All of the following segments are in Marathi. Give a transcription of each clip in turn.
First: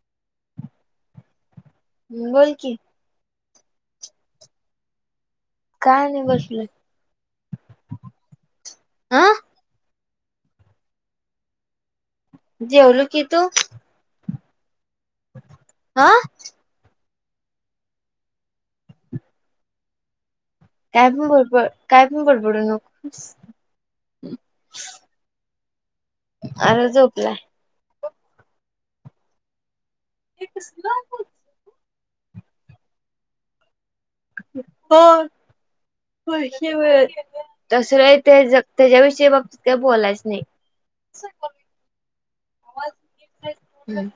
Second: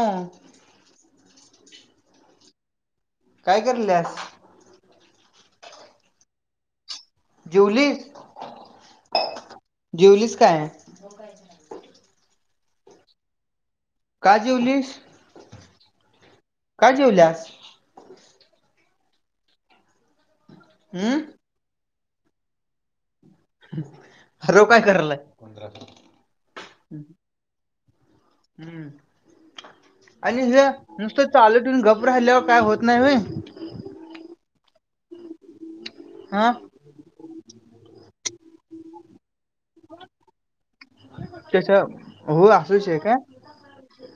हो हम्म बोल कि काय करल्यास? काय नाय बसलोय. जेवलीस? अं जेवलीस काय? जेवलो की तू? का जेवलीस? हा जिवल्यास काय पण बडब काय पण बडबडू नक आरव काय करायलाय? पंदरा आरव झोपलाय. हम्म आणि हे नुसतं चालत येवुन गप राहिल्यावर काय होत नाही होय होय हा [unintelligible] त्याज त्यांच्याविषयी बघ त्याच्या हो असूच आहे का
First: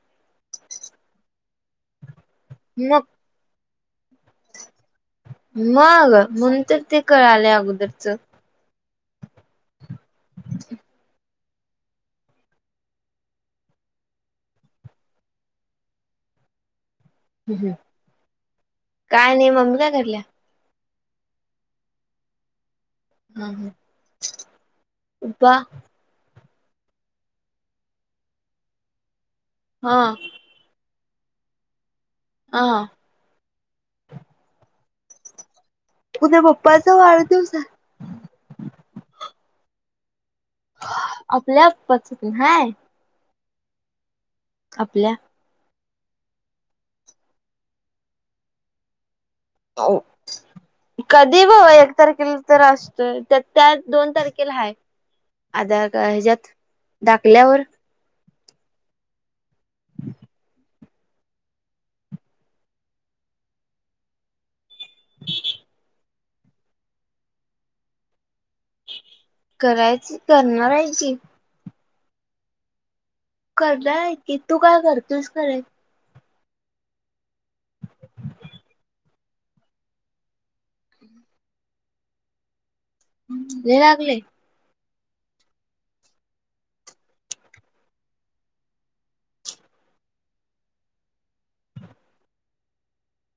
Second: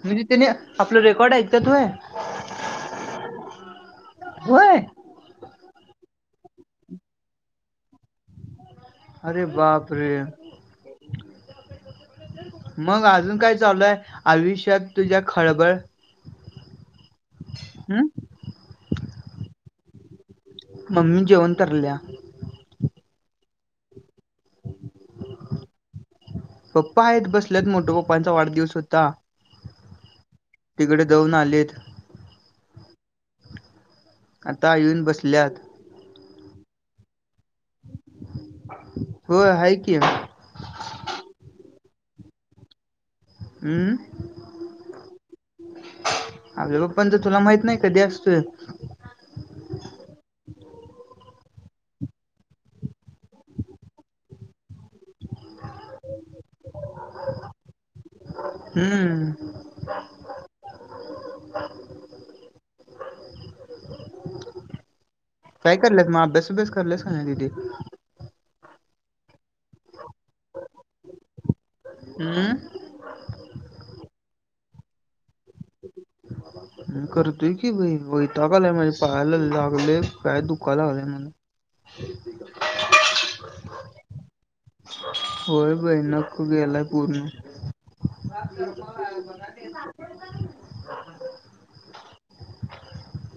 म्हणजे त्याने आपलं रेकॉर्ड ऐकत्यात होय. मग होय मग म्हणुन तर ते कळालय अगोदरच अरे बाप रे मग अजून काय चालूय आयुष्यात तुझ्या खळबळ हम्म काय नाही मम्मी काय कराल्या मम्मी जेवण कराल्या पप्पा? पप्पा आहेत बसल्यात मोठ पप्पांचा वाढदिवस होता. हा तिकडे जाऊन आलेत. हा आता येऊन बसल्यात. उद्या पप्पाचा वाढदिवस हाय हो हाय कि, आपल्या पप्पाचा पण हाय हम्म आपल्या? आपल्या पप्पांच तुला माहित नाही कधी असतोय? कधी बाबा एक तारखेला तर असतो त्या त्या दोन तारखेला हा आधार हेच्यात दाखल्यावर हम्म काय कराल्यास मग अभ्यास-बिभ्यास कराल्यास का नाही दिदी? करायची करणार आहे की हम्म करणार आहे की तू काय करतोस खरं ह कर व्हय की व्हय वैताग आलाय पायाला लागलंय पाय दुखा लागलायं. लय लागलयं होय बाईना गेलाय पूर्ण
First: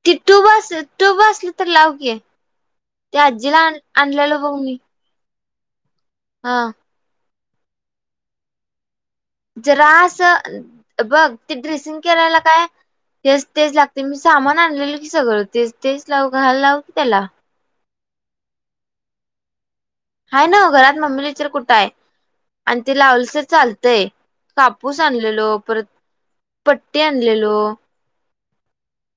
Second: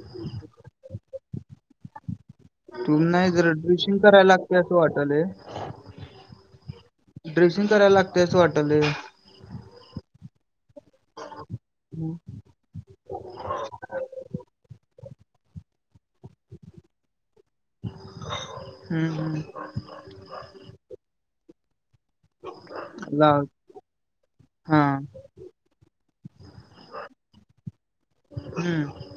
ती टुब असल ती टूब असली तर लाव की टुब ते नाही खरं आजीला ड्रिशिंग करायला आणलेलं बघ लागतयं असं मी वाटालय हा ड्रेसिंग करायला लागते असं वाटलयं जरा असं बघ ते ड्रेसिंग केरायला काय तेच तेच लागते मी सामान आणलेल की सगळं तेच तेच लावू घाल लावू की त्याला हम्म हम्म हाय ना घरात मम्मीला विचार कुठं आहे? आणि ते लावलस की लाव चालतंय. हा कापूस आणलेलो परत, पट्टी आणलेलो हम्म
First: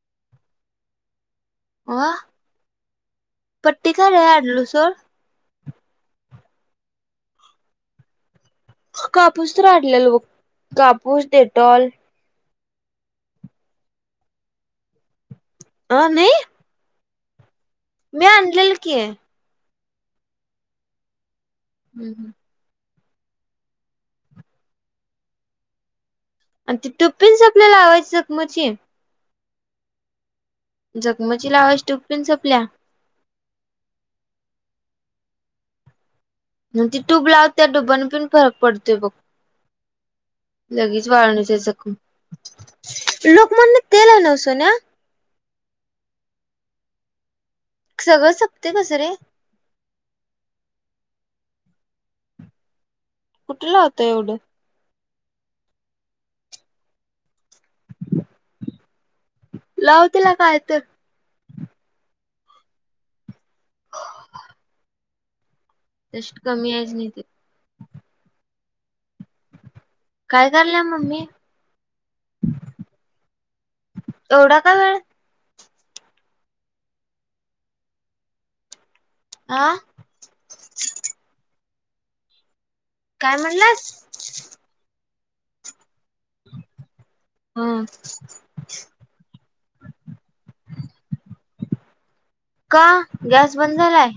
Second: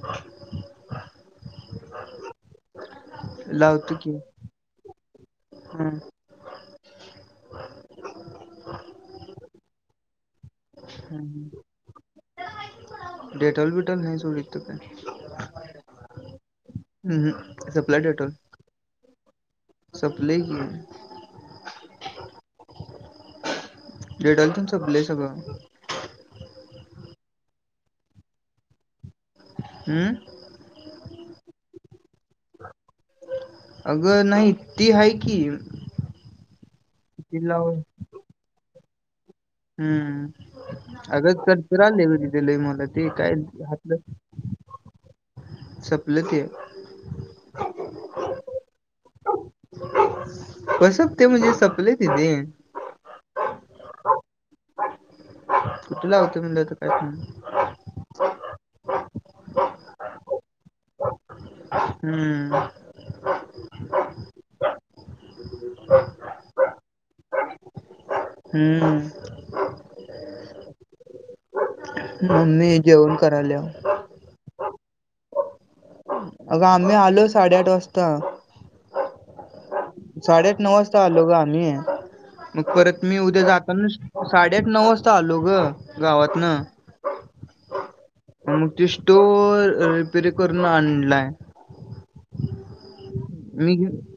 अं पट्टी लावतो की खरी आणलो सोड. हम्म कापूस तर आणलेलो बघ. कापूस हम्म डेटॉल डेटॉल बिटॉल नाही सोड हितं काय अं नाही? हम् ह. मी आणलेलं की. सपलयं की. हम् हम. डेडॉल तेन सपलंय सगळं. आणि ती टुबपीन संपलीया लावायची जखमची हम्म. जखमची लावायची टुबपण संपलीया? अगं नाही ती हाय की. न ती टूब लाव त्या टूबनं पण फरक पडतोय बघ. हम्म. लगेच अगं वाळूनच ये करचर जखम. आलय ग तिथे लय मला ते काय लोकमान्य तेलहाय नवं सोन्या? सपलं ते. सगळं सपतय कसं रे? कसं सपतय म्हणजे सपलंय दीदे. कुठं लावतोय एवढं? कुठं लावतोय म्हणाल्यावर आता काय ब [unintelligible] लावतेला काय तर. हम्म. त्याशिवाय कमी यायचं नाई ते. हम्म. काय कराल्या मम्मी? मम्मी जेवन कराल्या. एवढा का वेळ अगं आम्ही आलो साडेआठ वाजता. आह? साडेआठ-नऊ वाजता आलो गं आम्ही. हो. मग परत मी काय उद्या म्हणलास जाताना साडेआठ नऊ वाजता आता आलो गं गावातनं. हा. मग त्यो स्टोअ रिपेरी करून आणलाय. का अ गॅस मी बंद घेऊन झालाय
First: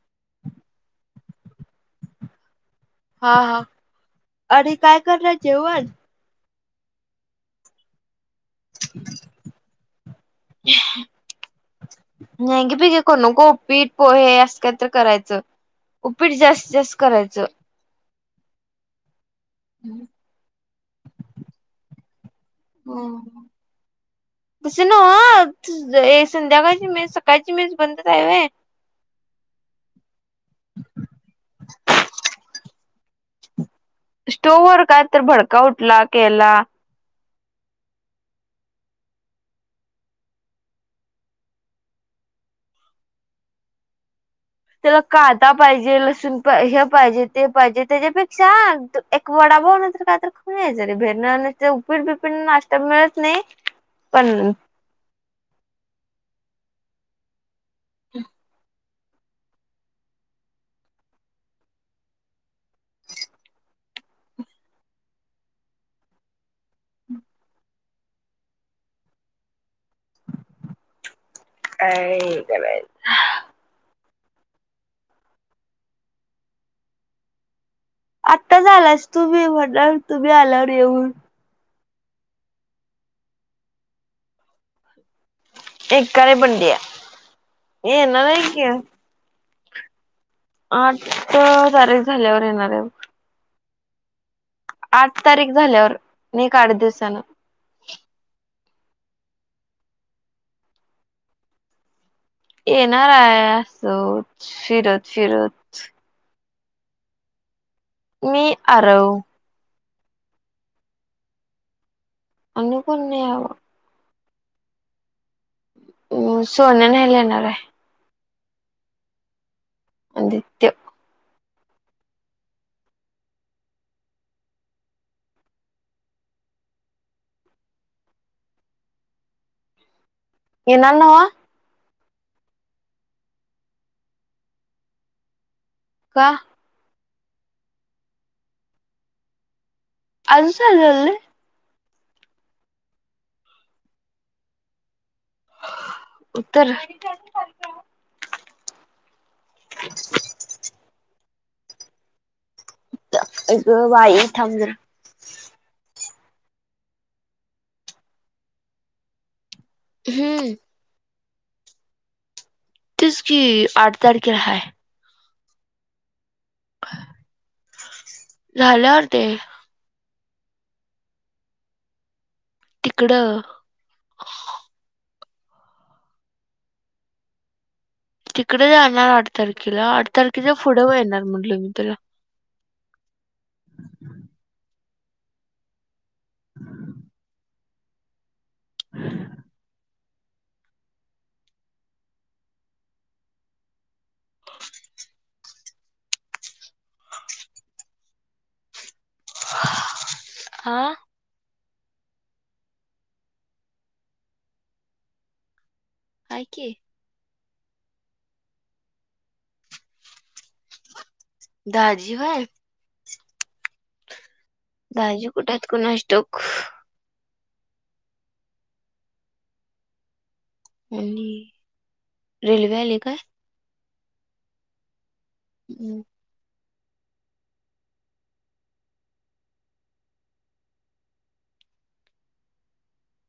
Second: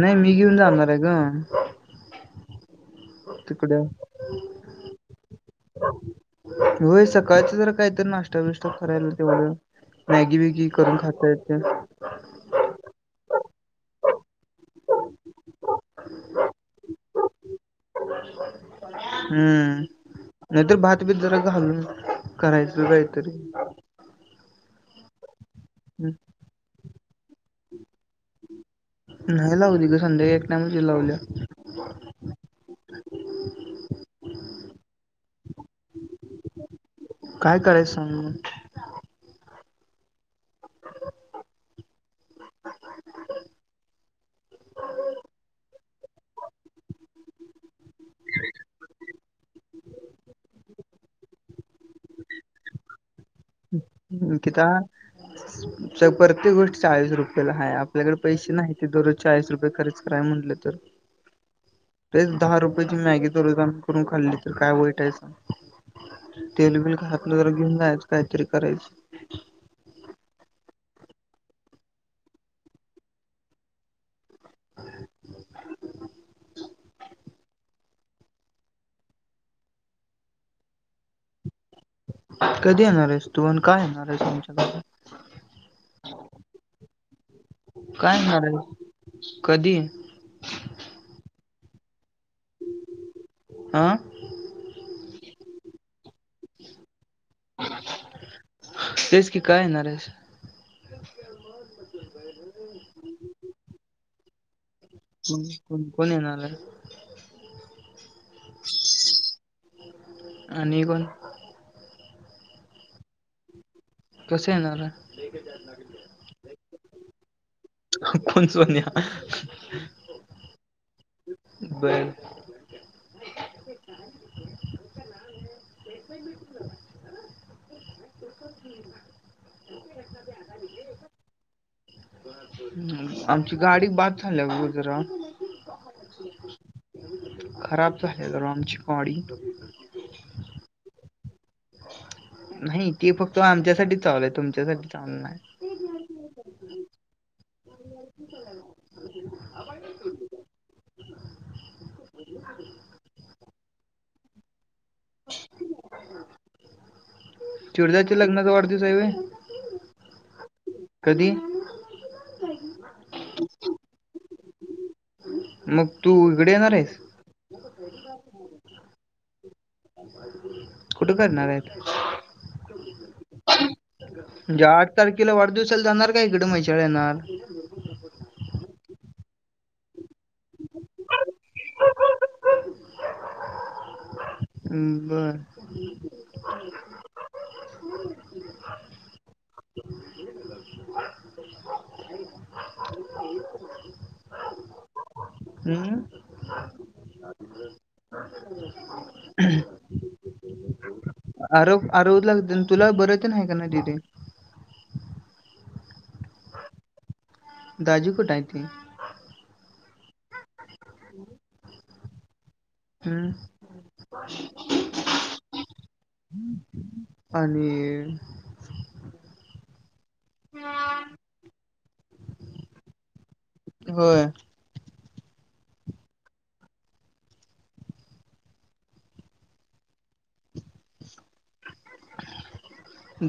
नाही मी घेऊन जाणार आहे ग हा हा आणि काय तू करणार जेवण होय सकाळचं जर काहीतर नाशता चविष्ट करायला तेवढं मॅगी बीगी करून खाता येतय घ्यागे पिघे करू नको उपीट पोहे अस काय तरी करायचं उपीट जास्तीत जास्त करायचं हम्म नाहीतर भात बिदर घालून जाणार करायच काहीतरी तस नव हम्म. ए संध्याकाळची मेस सकाळची मेस बंदच हाय व्हय नाही लावली ग संध्याकाळी एक टाइमची लावलीया स्टोववर काय तर भडका उडला केला काय करायचं सांग मग त्याला कादा पाहिजे लसूण हे पाहिजे ते पाहिजे त्याच्यापेक्षा एक वडा पाव न तर का तर खन यायचं भेरण उपीड बिपीड नाश्ता मिळत नाही पण निकिता चपर ते गोष्ट चाळीस रुपयेला हे आपल्याकडं पैसे नाहीत ते दररोज चाळीस रुपये खर्च कराय म्हंटल तर तेच दहा रुपयची मॅगी दररोज आम्ही करून खाल्ली तर काय वईटायच तेलबिल घातलं जरा घेऊन जायचं काहीतरी करायचं काय करायचं आत्ताच आलास तुम्ही म्हटला तुम्ही आलावर येऊन कधी येणार आहेस तूण का येणार आहेस आमच्या घरी एक का रे बंडया काय येनाराय येणार की आहेस कधी आठ तारीख झाल्यावर येणार आहे आह आठ तारीख झाल्यावर नीक आठ दिवसान तेच की का येणारेस येणार आहे असो फिरत फिरत कोण कोण येणाराय मी आरव आणि कोण आणि कोण नाहीवा कसं येणारा हम् सोन्या न्यायला येणार आहे कोण सोन्या आदित्य बर येणा नवा आमची गाडी बाद झाल्या ग जरा. का? खराब झाल्या जरा आमची गाडी. अजून चालले नाही ते फक्त आमच्यासाठीच चालू आहे, तुमच्यासाठी चालू नाही. उत्तर [inaudible] अई ग बाई थांब जरा. चिडद्याच्या लग्नाचा वाढदिवस आहे वय? हम्म. कधी? तेचकी आठ तारखेला हाय. मग तू हिकडं येणार आहेस? झाल्यावर ते. कुठे करणार आहेत? तिकडं म्हणजे आठ तारखे खेला वाढदिवसाला जाणार काय, हीकड मैहिशाळ ला येणार? तिकडे जाणार आठ तारखेला, आठ तारखेच्या पुढे मग येणार म्हटल मी तुला. हम्म, बर हम्म? आ? आरव आरव ला तेन तुला बर तेन हाय का नाही दिदे? हाय की. दाजी कुठं हायती? दाजी व्हय हम्म? दाजी कुठं हाइत कुणास ठाऊक. आणि आणि रेल्वे आली काय? होय हम्म.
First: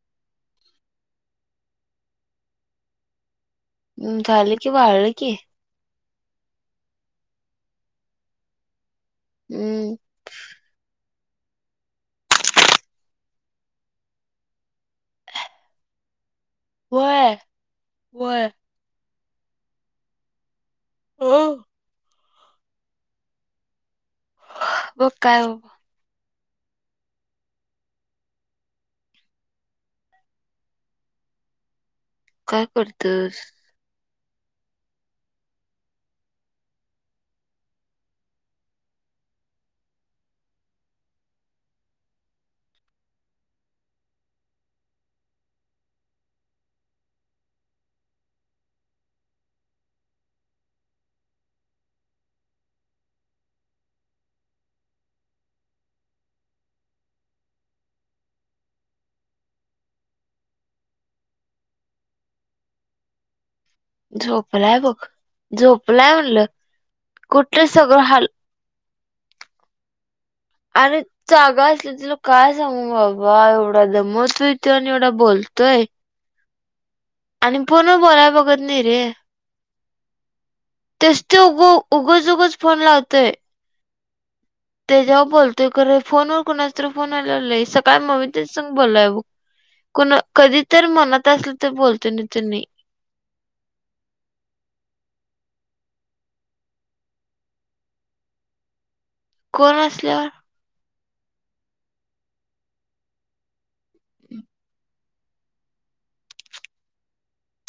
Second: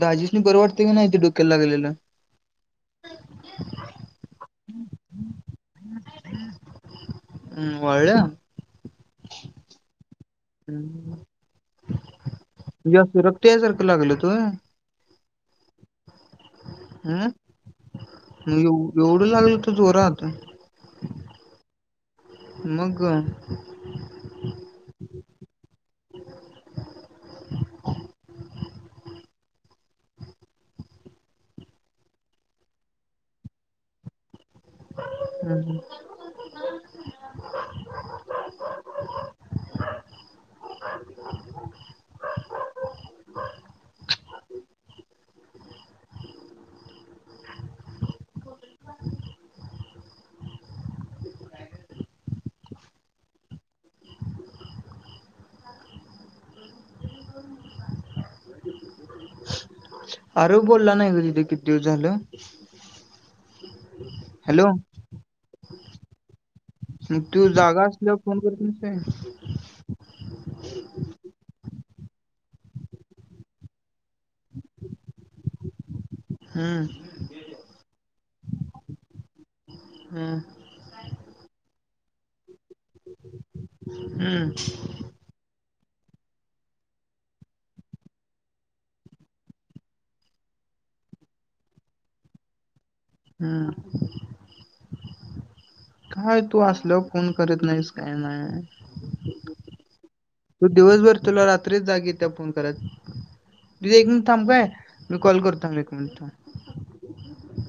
दाजीसनी बर वाटते की नाही ते डोक्याला लागलेलं? झालं कि, वाळल की. वाळल? हम्म. जास्त रक्त यासारखं लागल हुतं व्हय? व्हय व्हय मग एव- एवढं लागल हुतं जोरात? ह. मग ग. मग काय बाबा काय करतोस? हम्म. अरव बोलला नाही गं दीदे किती दिवस झालं. हॅलो झोपलाय बघ. झोपलाय म्हणलं. मग तू कुठलं जागा सगळं असल्याव फोन करत नाहीस काय? अरे जागा असल तुला काय सांगू बाबा एवढा दमवतोय तो आणि एवढा बोलतोय. हम्म आणि फोन बोलाय बघत नाही रे. हम्म तेच ते उग उगज उगच फोन लावतोय. हम्म तेच्याव बोलतोय खर फोन वर कुणाचातरी फोन आला नाही, सकाळी मम्मी तेच संग बोललाय ब कुणा कधीतरी मनात असलं तर बोलतोय नाही तर नाही. हम्म काय तू असल फोन करत नाहीस काय नाही. कोण असल्यावर तू दिवसभर तुला रात्रीच जाग इत्या फोन कराय. दीदे एक मिनिट थांब काय मी कॉल करतो, एक मिनिट थांब.